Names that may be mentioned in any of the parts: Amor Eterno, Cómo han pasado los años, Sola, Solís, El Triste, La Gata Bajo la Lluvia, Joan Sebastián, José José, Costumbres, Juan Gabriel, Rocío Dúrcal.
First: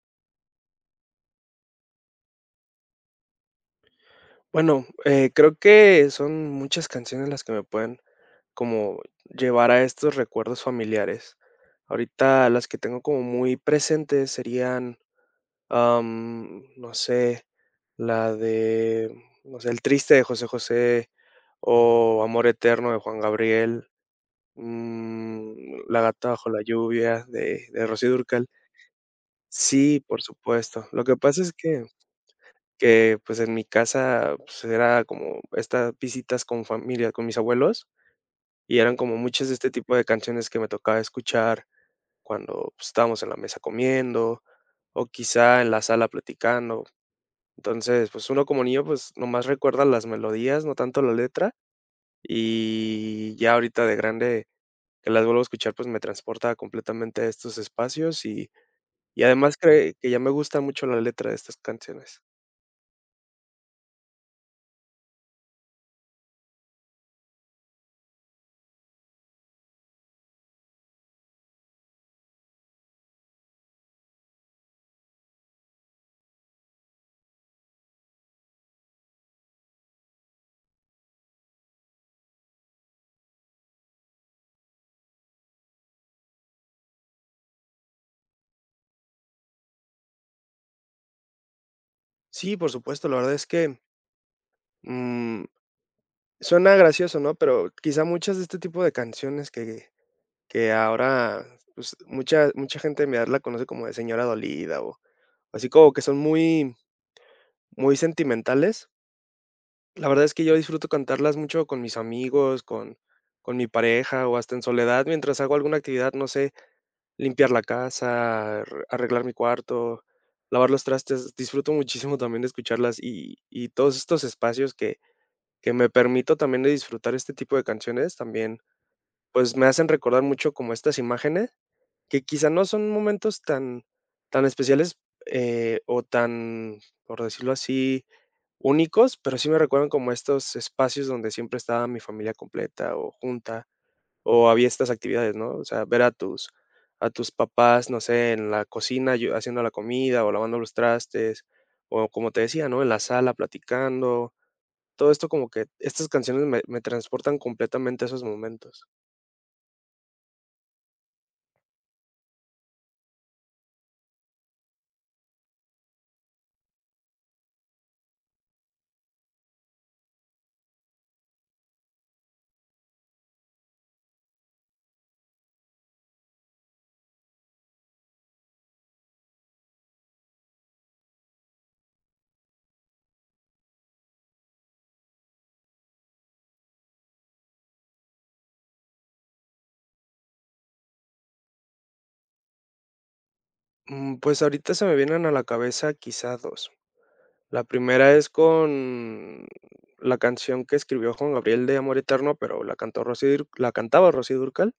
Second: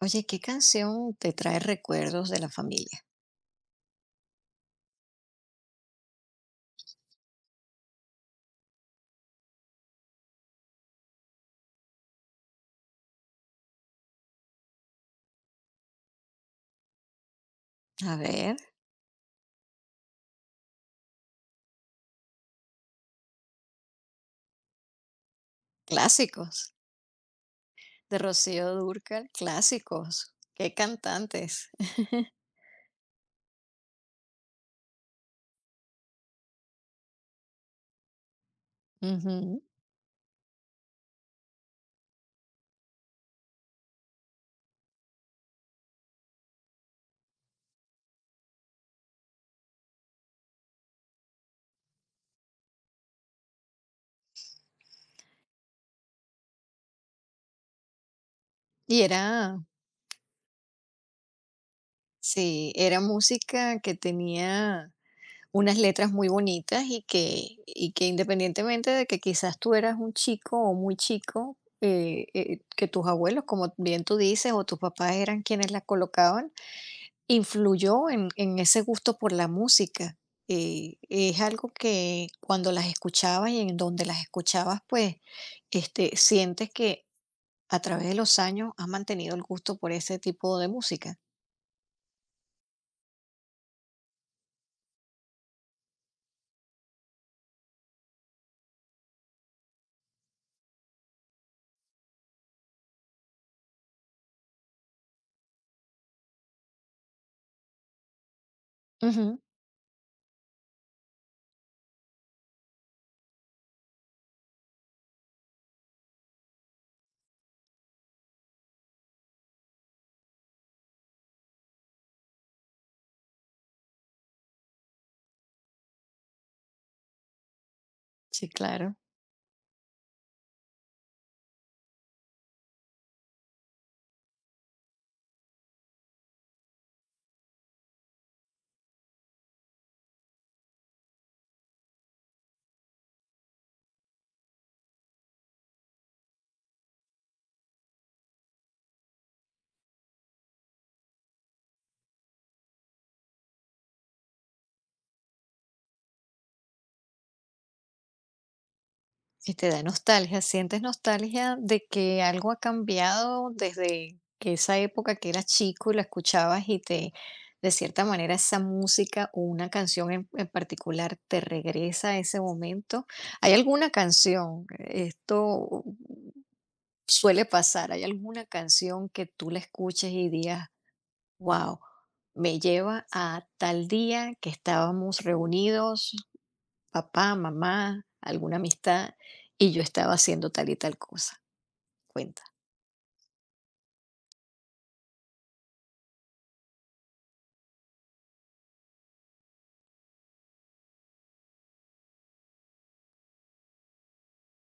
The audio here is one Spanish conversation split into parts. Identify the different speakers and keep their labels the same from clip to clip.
Speaker 1: Oye, ¿qué canción te trae recuerdos de la familia?
Speaker 2: Bueno, creo que son muchas canciones las que me pueden como llevar a estos recuerdos familiares. Ahorita las que tengo como muy presentes serían, no sé,
Speaker 1: A
Speaker 2: la
Speaker 1: ver,
Speaker 2: de, no sé, El Triste de José José o Amor Eterno de Juan Gabriel, La Gata Bajo la
Speaker 1: clásicos
Speaker 2: Lluvia de Rocío
Speaker 1: de
Speaker 2: Dúrcal.
Speaker 1: Rocío Dúrcal,
Speaker 2: Sí, por
Speaker 1: clásicos. Qué
Speaker 2: supuesto. Lo que pasa es
Speaker 1: cantantes.
Speaker 2: que, pues, en mi casa, pues, era como estas visitas con familia, con mis abuelos, y eran como muchas de
Speaker 1: Ujú.
Speaker 2: este tipo de canciones que me tocaba escuchar cuando, pues, estábamos en la mesa comiendo, o quizá en la sala platicando. Entonces, pues, uno como niño, pues, nomás recuerda las melodías, no tanto la letra, y ya ahorita de grande que las vuelvo a escuchar, pues, me transporta completamente a estos espacios y
Speaker 1: Y
Speaker 2: y además
Speaker 1: era,
Speaker 2: que que ya me gusta mucho la letra de estas canciones.
Speaker 1: sí, era música que tenía unas letras muy bonitas y que independientemente de que quizás tú eras un chico o muy chico, que tus abuelos, como bien tú dices, o tus papás eran quienes la colocaban. Influyó en ese gusto por la música. Eh, es algo que cuando las escuchabas y en donde las escuchabas, pues, sientes que a través de los años has mantenido el gusto por ese tipo de música.
Speaker 2: Sí, por supuesto, la verdad es que, mm suena gracioso, ¿no? Pero quizá muchas de este tipo de canciones que ahora, pues, mucha gente me mi la conoce como de Señora Dolida, o así como que son muy sentimentales.
Speaker 1: Ujú,
Speaker 2: La verdad es que yo disfruto cantarlas mucho con mis amigos, con mi pareja, o hasta en soledad mientras hago alguna actividad, no sé, limpiar la casa, ar arreglar mi cuarto, lavar los trastes. Disfruto muchísimo también de escucharlas, y todos estos espacios que me permito también de disfrutar este tipo de canciones,
Speaker 1: sí,
Speaker 2: también
Speaker 1: claro.
Speaker 2: pues me hacen recordar mucho como estas imágenes, que quizá no son momentos tan tan especiales, o tan, por decirlo así, únicos, pero sí me recuerdan como estos espacios donde siempre estaba mi familia completa o junta, o había estas actividades, ¿no? O sea, ver a tus papás, no sé, en la cocina, ayu haciendo la comida o lavando los trastes, o como te decía, ¿no? En la sala platicando. Todo esto como que estas canciones me me transportan completamente a esos momentos.
Speaker 1: Y te da nostalgia, sientes nostalgia de que algo ha cambiado desde que esa época que eras chico y la de cierta manera, esa música o una canción en particular te regresa a ese momento. ¿Hay alguna canción? Esto suele pasar. ¿Hay alguna canción que tú la escuches y digas, wow, me lleva a tal día que estábamos reunidos, papá, mamá, alguna amistad, y yo estaba haciendo tal y tal cosa? Cuenta.
Speaker 2: Pues ahorita se me vienen a la cabeza quizá 2. La primera es con la canción que escribió Juan Gabriel de Amor Eterno, pero la cantó Rocío Dur la cantaba Rocío Durcal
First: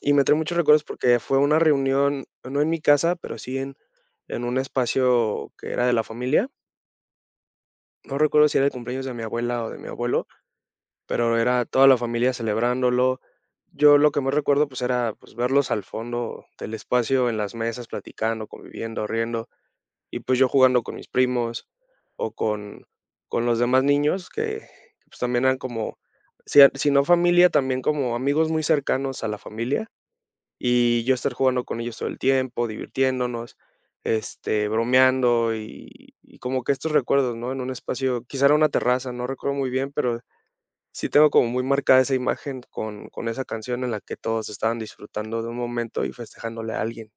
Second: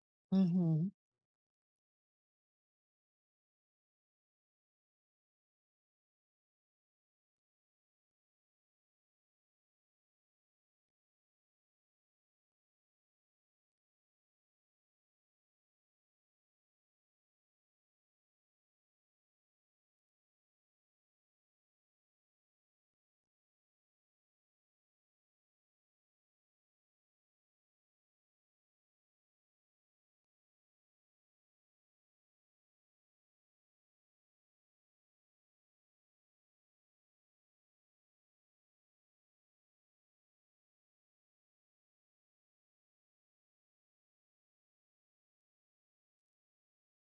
Speaker 2: y me trae muchos recuerdos
Speaker 1: Ujú.
Speaker 2: porque fue una reunión, no en mi casa, pero sí en un espacio que era de la familia. No recuerdo si era el cumpleaños de mi abuela o de mi abuelo, pero era toda la familia celebrándolo. Yo lo que más recuerdo, pues, era, pues, verlos al fondo del espacio en las mesas platicando, conviviendo, riendo. Y pues yo jugando con mis primos o con los demás niños que, pues, también eran como, si a si no familia, también como amigos muy cercanos a la familia, y yo estar jugando con ellos todo el tiempo, divirtiéndonos, este, bromeando y como que estos recuerdos, ¿no? En un espacio, quizá era una terraza, no recuerdo muy bien, pero sí tengo como muy marcada esa imagen con esa canción en la que todos estaban disfrutando de un momento y festejándole a alguien.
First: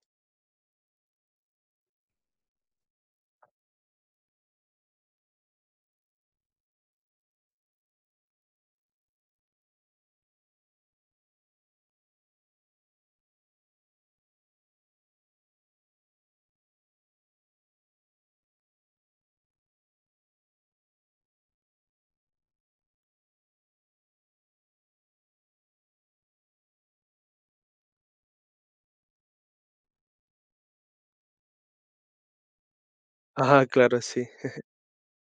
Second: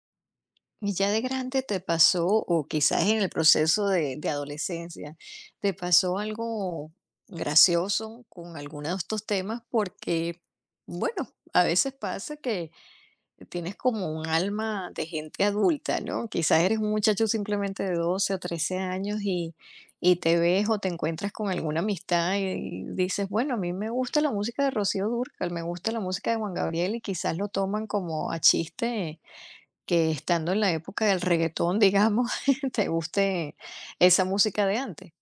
Speaker 1: Y ya de grande te pasó, o quizás en el proceso de adolescencia, te pasó algo gracioso con alguno de estos temas, porque, bueno, a veces pasa que tienes como un alma de gente adulta, ¿no? Quizás eres un muchacho simplemente de 12 o 13 años y te ves o te encuentras con alguna amistad y dices, bueno, a mí me gusta la música de Rocío Dúrcal, me gusta la música de Juan Gabriel y quizás lo toman como a chiste, que estando en la época del reggaetón, digamos, te guste
Speaker 2: Ajá, claro,
Speaker 1: esa
Speaker 2: sí.
Speaker 1: música de antes.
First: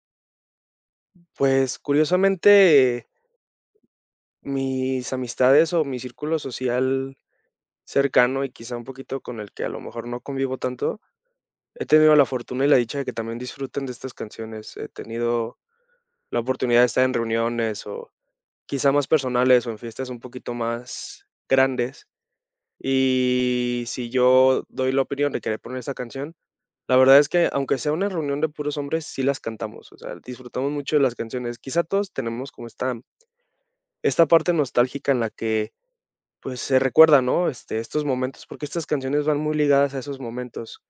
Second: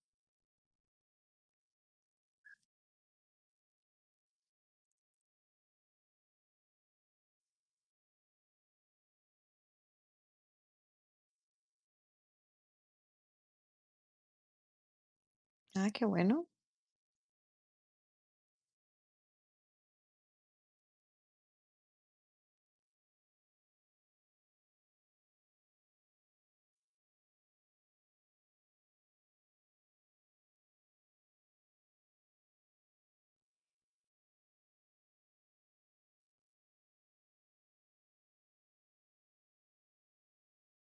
Speaker 2: Pues, curiosamente mis amistades o mi círculo social cercano y quizá un poquito con el que a lo mejor no convivo tanto, he tenido la fortuna y la dicha de que también disfruten de estas canciones. He tenido
Speaker 1: Ah, qué
Speaker 2: la
Speaker 1: bueno.
Speaker 2: oportunidad de estar en reuniones o quizá más personales o en fiestas un poquito más grandes. Y si yo doy la opinión de querer poner esta canción, la verdad es que aunque sea una reunión de puros hombres, sí las cantamos, o sea, disfrutamos mucho de las canciones. Quizá todos tenemos como esta parte nostálgica en la que pues se recuerda, ¿no? Este, estos momentos, porque estas canciones van muy ligadas a esos momentos.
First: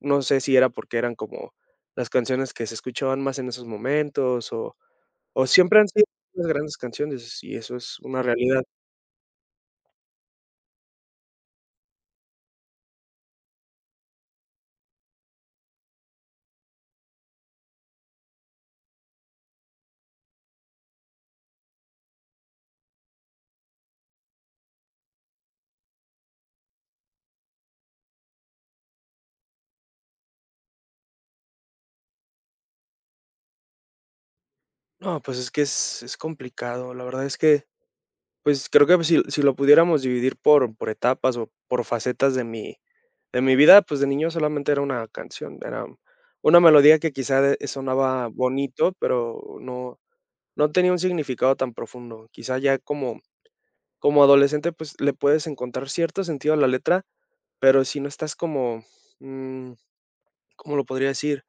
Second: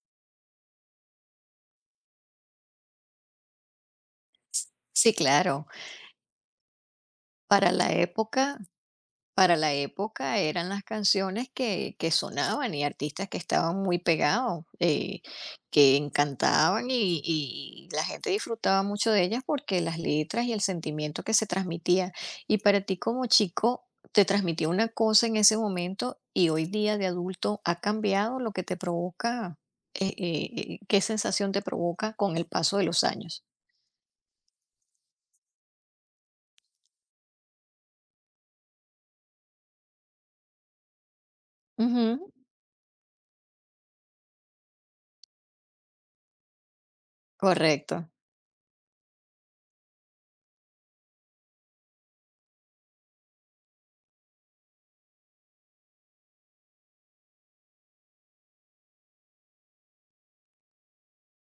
Speaker 2: No sé si era porque eran como las canciones que se escuchaban más en esos momentos
Speaker 1: Sí,
Speaker 2: o
Speaker 1: claro.
Speaker 2: siempre han sido unas grandes canciones y
Speaker 1: Para
Speaker 2: eso
Speaker 1: la
Speaker 2: es una
Speaker 1: época
Speaker 2: realidad.
Speaker 1: Para la época eran las canciones que sonaban y artistas que estaban muy pegados, que encantaban y la gente disfrutaba mucho de ellas porque las letras y el sentimiento que se transmitía. Y para ti como chico, te transmitía una cosa en ese momento y hoy día de adulto ha cambiado lo que te provoca, qué sensación te provoca con el paso de los años.
Speaker 2: No, pues es que es complicado. La verdad es que, pues, creo que si lo pudiéramos dividir por etapas o por
Speaker 1: Ujú.
Speaker 2: facetas de mi vida, pues, de niño solamente era una canción, era una melodía que quizá,
Speaker 1: Correcto,
Speaker 2: sonaba bonito, pero no no tenía un significado tan profundo. Quizá ya como como adolescente, pues, le puedes encontrar cierto sentido a la letra, pero si no estás como, mm, ¿cómo lo podría decir?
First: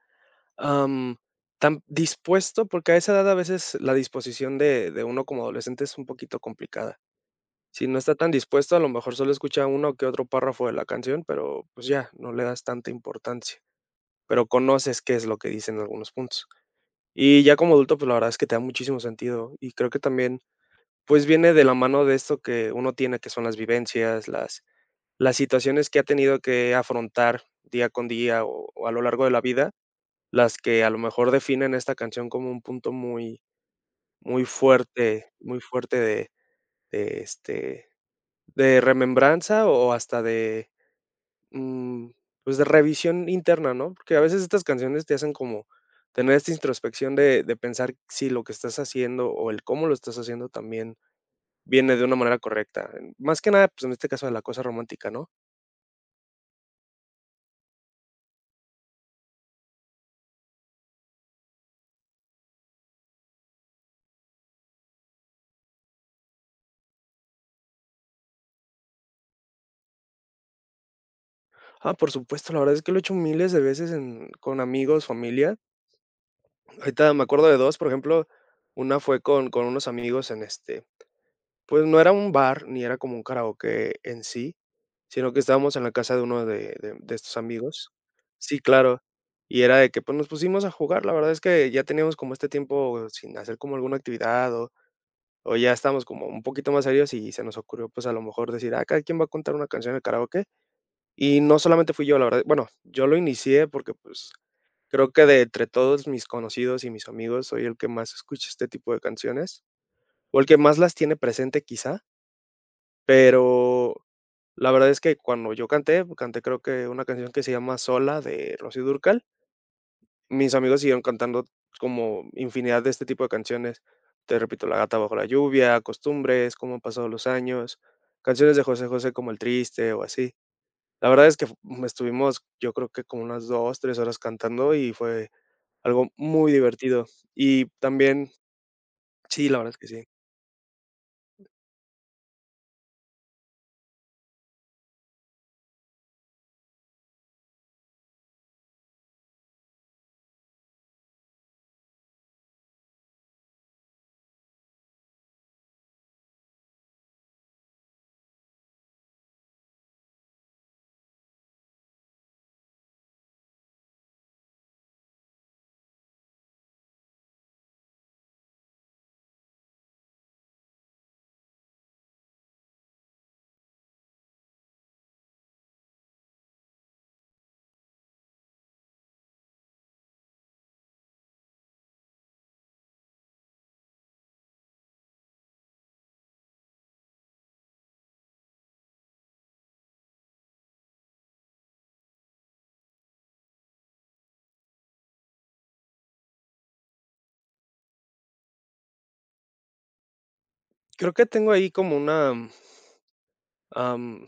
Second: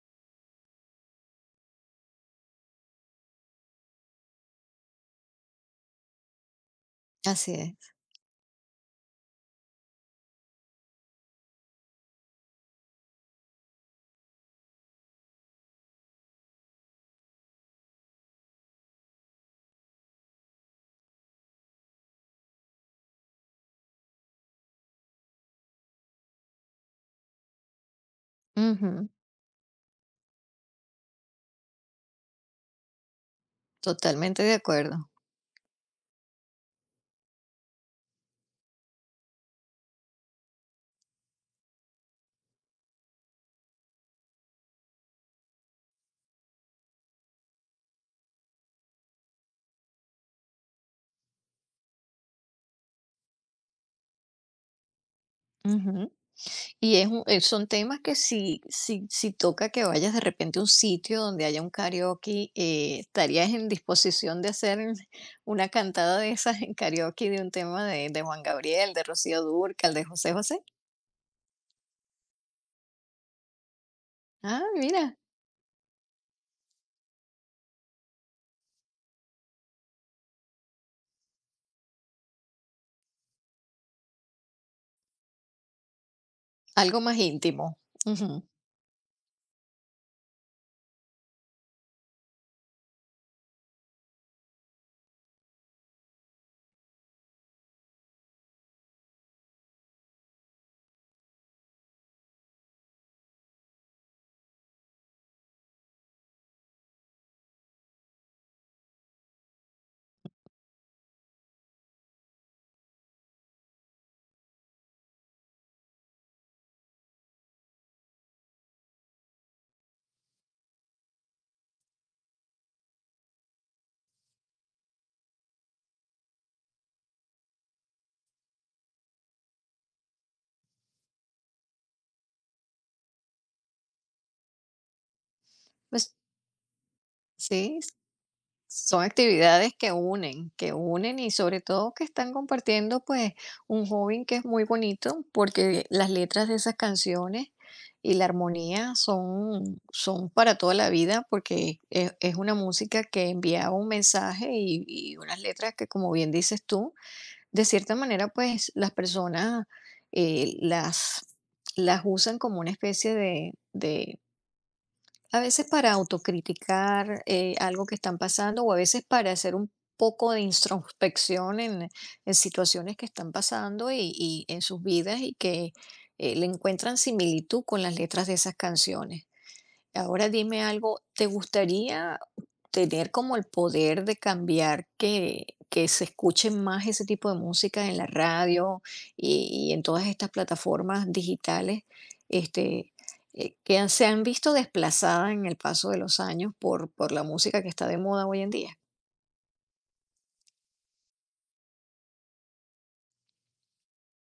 Speaker 2: Am, tan dispuesto, porque a esa edad a veces la disposición de uno como adolescente es un poquito complicada.
Speaker 1: así
Speaker 2: Si
Speaker 1: es.
Speaker 2: no está tan dispuesto, a lo mejor solo escucha uno que otro párrafo de la canción, pero, pues, ya, no le das tanta importancia, pero conoces qué es lo que dicen en algunos puntos. Y ya como adulto, pues, la verdad es que te da muchísimo sentido, y creo que también pues viene de la mano de esto que uno tiene, que son las vivencias, las situaciones que ha tenido que afrontar día con día o a lo
Speaker 1: Ujú.
Speaker 2: largo de la vida, las que a lo mejor definen esta canción como un punto muy
Speaker 1: Totalmente de acuerdo.
Speaker 2: muy fuerte de, este, de remembranza o hasta de, mm, pues, de revisión interna, ¿no? Porque a veces estas canciones te hacen como tener esta introspección de pensar si lo que estás haciendo o el cómo lo estás haciendo también viene de una manera correcta. Más que nada, pues, en este caso de la cosa romántica, ¿no?
Speaker 1: Ujú. Y es un, son temas que si toca que vayas de repente a un sitio donde haya un karaoke, ¿estarías en disposición de hacer una cantada de esas en karaoke de un tema de Juan Gabriel, de Rocío Dúrcal, de José José?
Speaker 2: Ah, por supuesto, la verdad es que lo he hecho miles de veces en con
Speaker 1: Ah,
Speaker 2: amigos,
Speaker 1: mira,
Speaker 2: familia. Ahorita me acuerdo de 2 por ejemplo, una fue con unos amigos en, este, pues, no era un bar, ni era como un karaoke en sí, sino que estábamos en la casa de uno de de
Speaker 1: algo
Speaker 2: de
Speaker 1: más
Speaker 2: estos
Speaker 1: íntimo.
Speaker 2: amigos.
Speaker 1: Ujú.
Speaker 2: Sí, claro. Y era de que, pues, nos pusimos a jugar. La verdad es que ya teníamos como este tiempo sin hacer como alguna actividad o ya estamos como un poquito más serios y se nos ocurrió, pues, a lo mejor decir: "Ah, cada quien va a contar una canción de karaoke". Y no solamente fui yo, la verdad, bueno, yo lo inicié porque, pues, creo que de entre todos mis conocidos y mis amigos, soy el que más escucha este tipo de canciones, o el que más las tiene presente quizá, pero la verdad es que cuando yo canté, canté creo que una canción que se llama Sola de Rocío Dúrcal. Mis amigos siguieron cantando como infinidad de este tipo de canciones. Te repito, La Gata Bajo la Lluvia, Costumbres, Cómo Han Pasado los Años, canciones de José José como El Triste o así. La verdad es que fu estuvimos, yo creo que como unas 2 3 horas cantando y fue algo
Speaker 1: Pues
Speaker 2: muy divertido. Y
Speaker 1: sí,
Speaker 2: también
Speaker 1: son
Speaker 2: sí, la verdad
Speaker 1: actividades
Speaker 2: es que
Speaker 1: que
Speaker 2: sí.
Speaker 1: unen, que unen, y sobre todo que están compartiendo pues un hobby que es muy bonito porque las letras de esas canciones y la armonía son, son para toda la vida, porque es una música que enviaba un mensaje y unas letras que como bien dices tú, de cierta manera pues las personas eh, las, las usan como una especie de, a veces para autocriticar, algo que están pasando, o a veces para hacer un poco de introspección en situaciones que están pasando y en sus vidas, y que le encuentran similitud con las letras de esas canciones. Ahora dime algo, ¿te gustaría tener como el poder de cambiar que se escuche más ese tipo de música en la radio y en todas estas plataformas digitales, este, que han- se han visto desplazadas en el paso de los años por la música que está de moda hoy en día?
Speaker 2: Creo que tengo ahí como una, am,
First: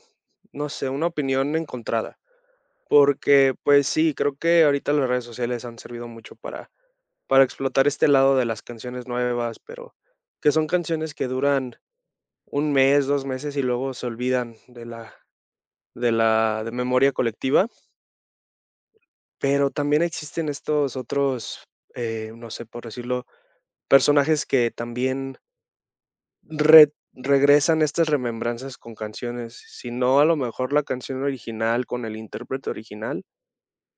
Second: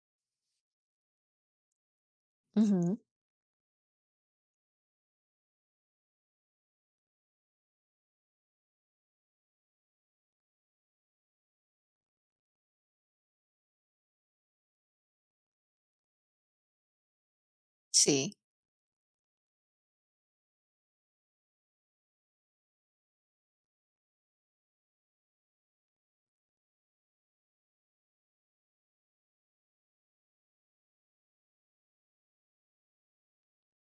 Speaker 2: no sé, una opinión encontrada.
Speaker 1: Ujú.
Speaker 2: Porque, pues sí, creo que ahorita las redes sociales han servido mucho para explotar este lado de las canciones nuevas, pero que son canciones que duran un mes, dos meses y luego se olvidan de la, de la de memoria colectiva.
Speaker 1: Sí,
Speaker 2: Pero también existen estos otros, no sé, por decirlo, personajes que también re- regresan estas remembranzas con canciones. Si no, a lo mejor la canción original con el intérprete original,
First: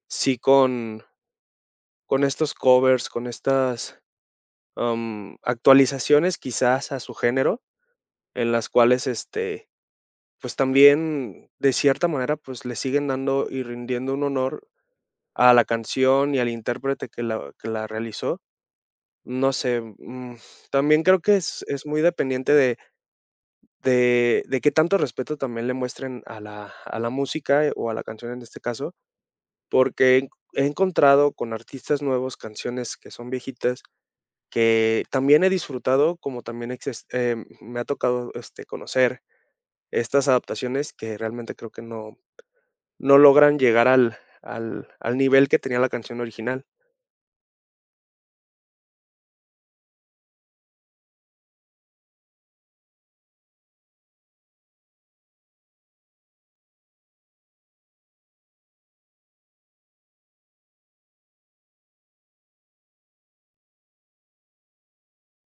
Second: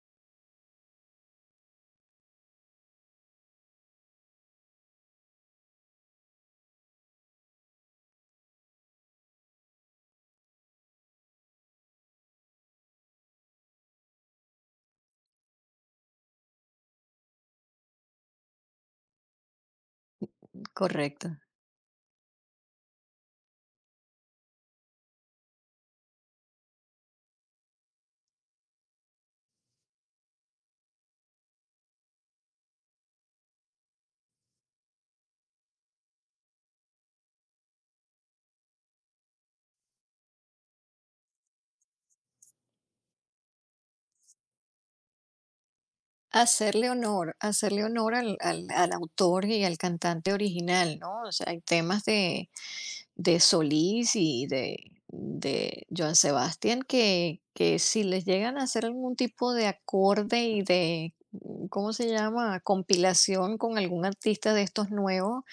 Speaker 2: sí con estos covers, con estas, actualizaciones quizás a su género, en las cuales, este, pues también, de cierta manera, pues le siguen dando y rindiendo un honor a la canción y al intérprete que la realizó. No sé, también creo que
Speaker 1: correcto.
Speaker 2: es muy dependiente de de qué tanto respeto también le muestren a la música o a la canción en este caso, porque he encontrado con artistas nuevos canciones que son viejitas que también he disfrutado, como también exis me ha tocado, este, conocer estas adaptaciones que realmente creo que no no logran llegar al al al nivel que tenía la canción original.
Speaker 1: Hacerle honor al autor y al cantante original, ¿no? O sea, hay temas de Solís y de Joan Sebastián que si les llegan a hacer algún tipo de acorde y de, ¿cómo se llama?, compilación con algún artista de estos nuevos,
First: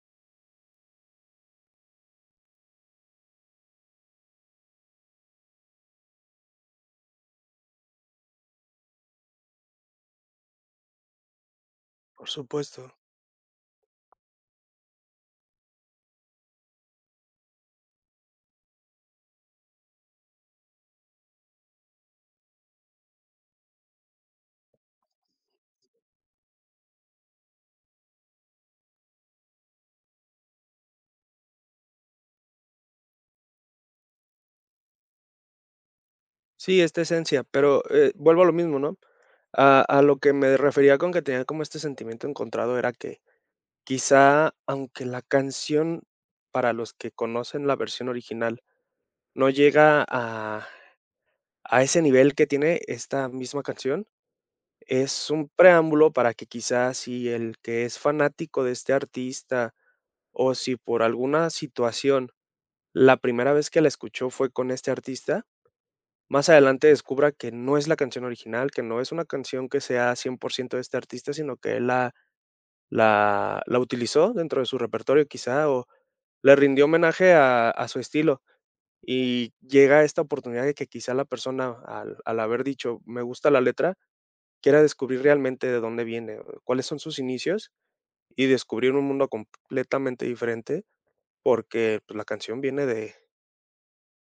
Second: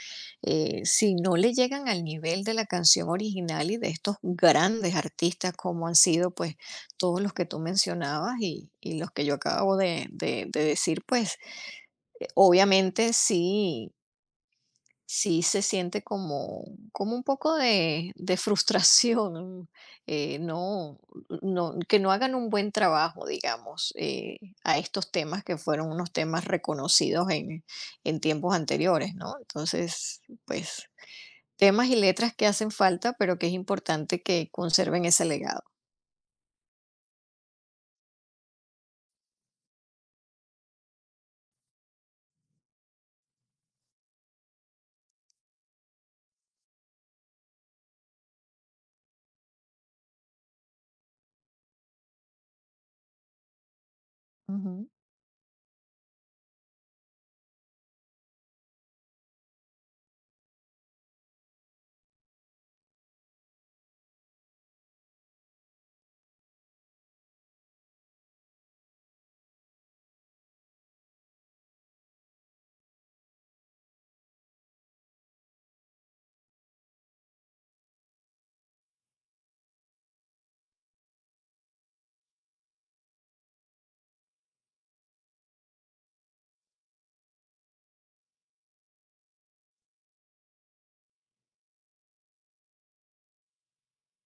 Speaker 1: si no le llegan al nivel de la canción original y de estos grandes artistas, como han sido pues todos los que tú mencionabas y los que yo acabo de decir, pues
Speaker 2: Por supuesto.
Speaker 1: obviamente sí. Sí, se siente como, como un poco de frustración, eh, no, no, que no hagan un buen trabajo, digamos, a estos temas que fueron unos temas reconocidos en tiempos anteriores, ¿no? Entonces, pues, temas y letras que hacen falta, pero que es importante que conserven ese legado.
Speaker 2: Sí, esta esencia, pero, vuelvo a lo mismo, ¿no? A lo que me refería con que tenía como este sentimiento encontrado era que quizá, aunque la canción, para los que conocen la versión original, no llega a ese nivel que tiene esta misma canción,
Speaker 1: Ujú.
Speaker 2: es un preámbulo para que quizás si el que es fanático de este artista o si por alguna situación la primera vez que la escuchó fue con este artista, más adelante descubra que no es la canción original, que no es una canción que sea 100% de este artista, sino que él la, la, la utilizó dentro de su repertorio quizá o le rindió homenaje a su estilo. Y llega esta oportunidad de que quizá la persona al al haber dicho, me gusta la letra, quiera descubrir realmente de dónde viene, o cuáles son sus inicios y descubrir un mundo completamente diferente, porque pues, la canción viene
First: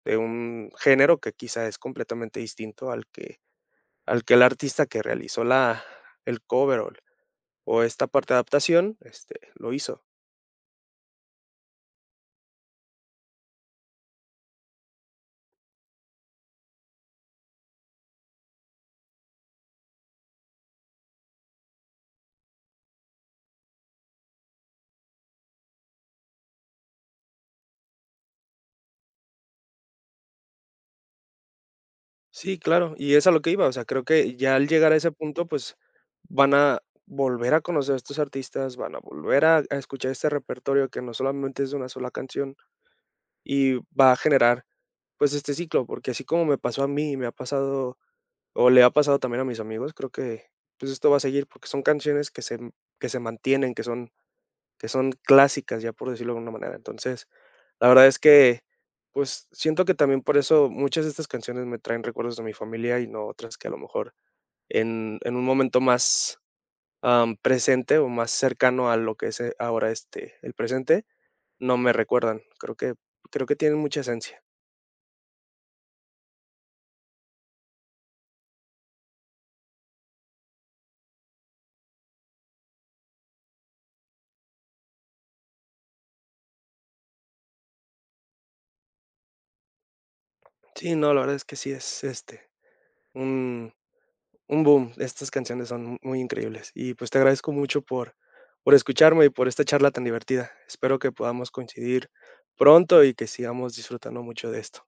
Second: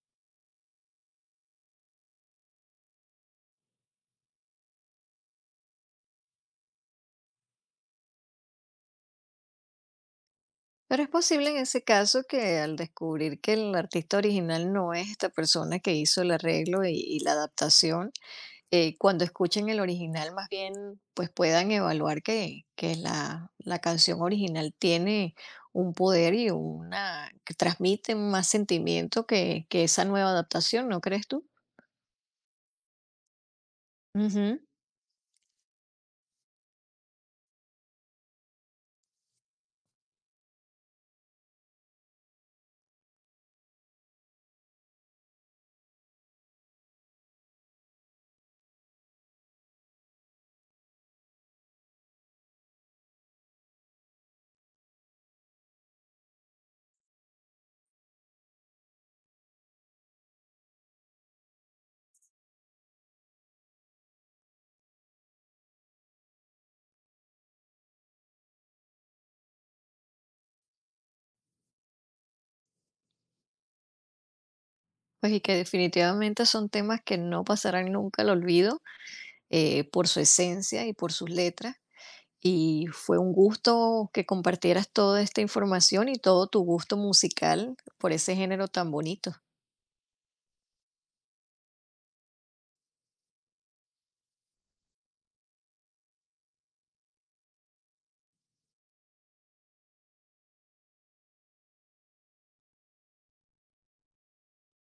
Speaker 2: de un género que quizá es completamente distinto al que el artista que realizó la, el cover o esta parte de adaptación este, lo hizo.
Speaker 1: Pero es posible en ese caso que al descubrir que el artista original no es esta persona que hizo el arreglo y la adaptación, cuando escuchen el original más bien, pues puedan evaluar que la canción original tiene un poder y una que transmite más sentimiento que esa nueva adaptación, ¿no crees tú?
Speaker 2: Sí, claro, y es a lo que iba, o sea, creo que ya
Speaker 1: Ujú.
Speaker 2: al llegar a ese punto, pues van a volver a conocer a estos artistas, van a volver a escuchar este repertorio que no solamente es de una sola canción. Y va a generar, pues, este ciclo, porque así como me pasó a mí, me ha pasado o le ha pasado también a mis amigos, creo que, pues, esto va a seguir, porque son canciones que se m que se mantienen, que son clásicas, ya por decirlo de alguna manera. Entonces, la verdad es que, pues, siento que también por eso muchas de estas canciones me traen recuerdos de mi familia y no otras que a lo mejor en un momento más, presente o más cercano a lo que es, ahora, este, el presente, no me recuerdan. Creo que tienen mucha esencia.
Speaker 1: Pues y que definitivamente son temas que no pasarán nunca al olvido, por su esencia y por sus letras. Y fue un gusto que compartieras toda esta información y todo tu gusto musical por ese género tan bonito.
Speaker 2: Sí, no, la verdad es que sí es, este, un un boom. Estas canciones son muy increíbles. Y, pues, te agradezco mucho por escucharme y por esta charla tan divertida. Espero que podamos coincidir pronto y que sigamos disfrutando mucho de esto.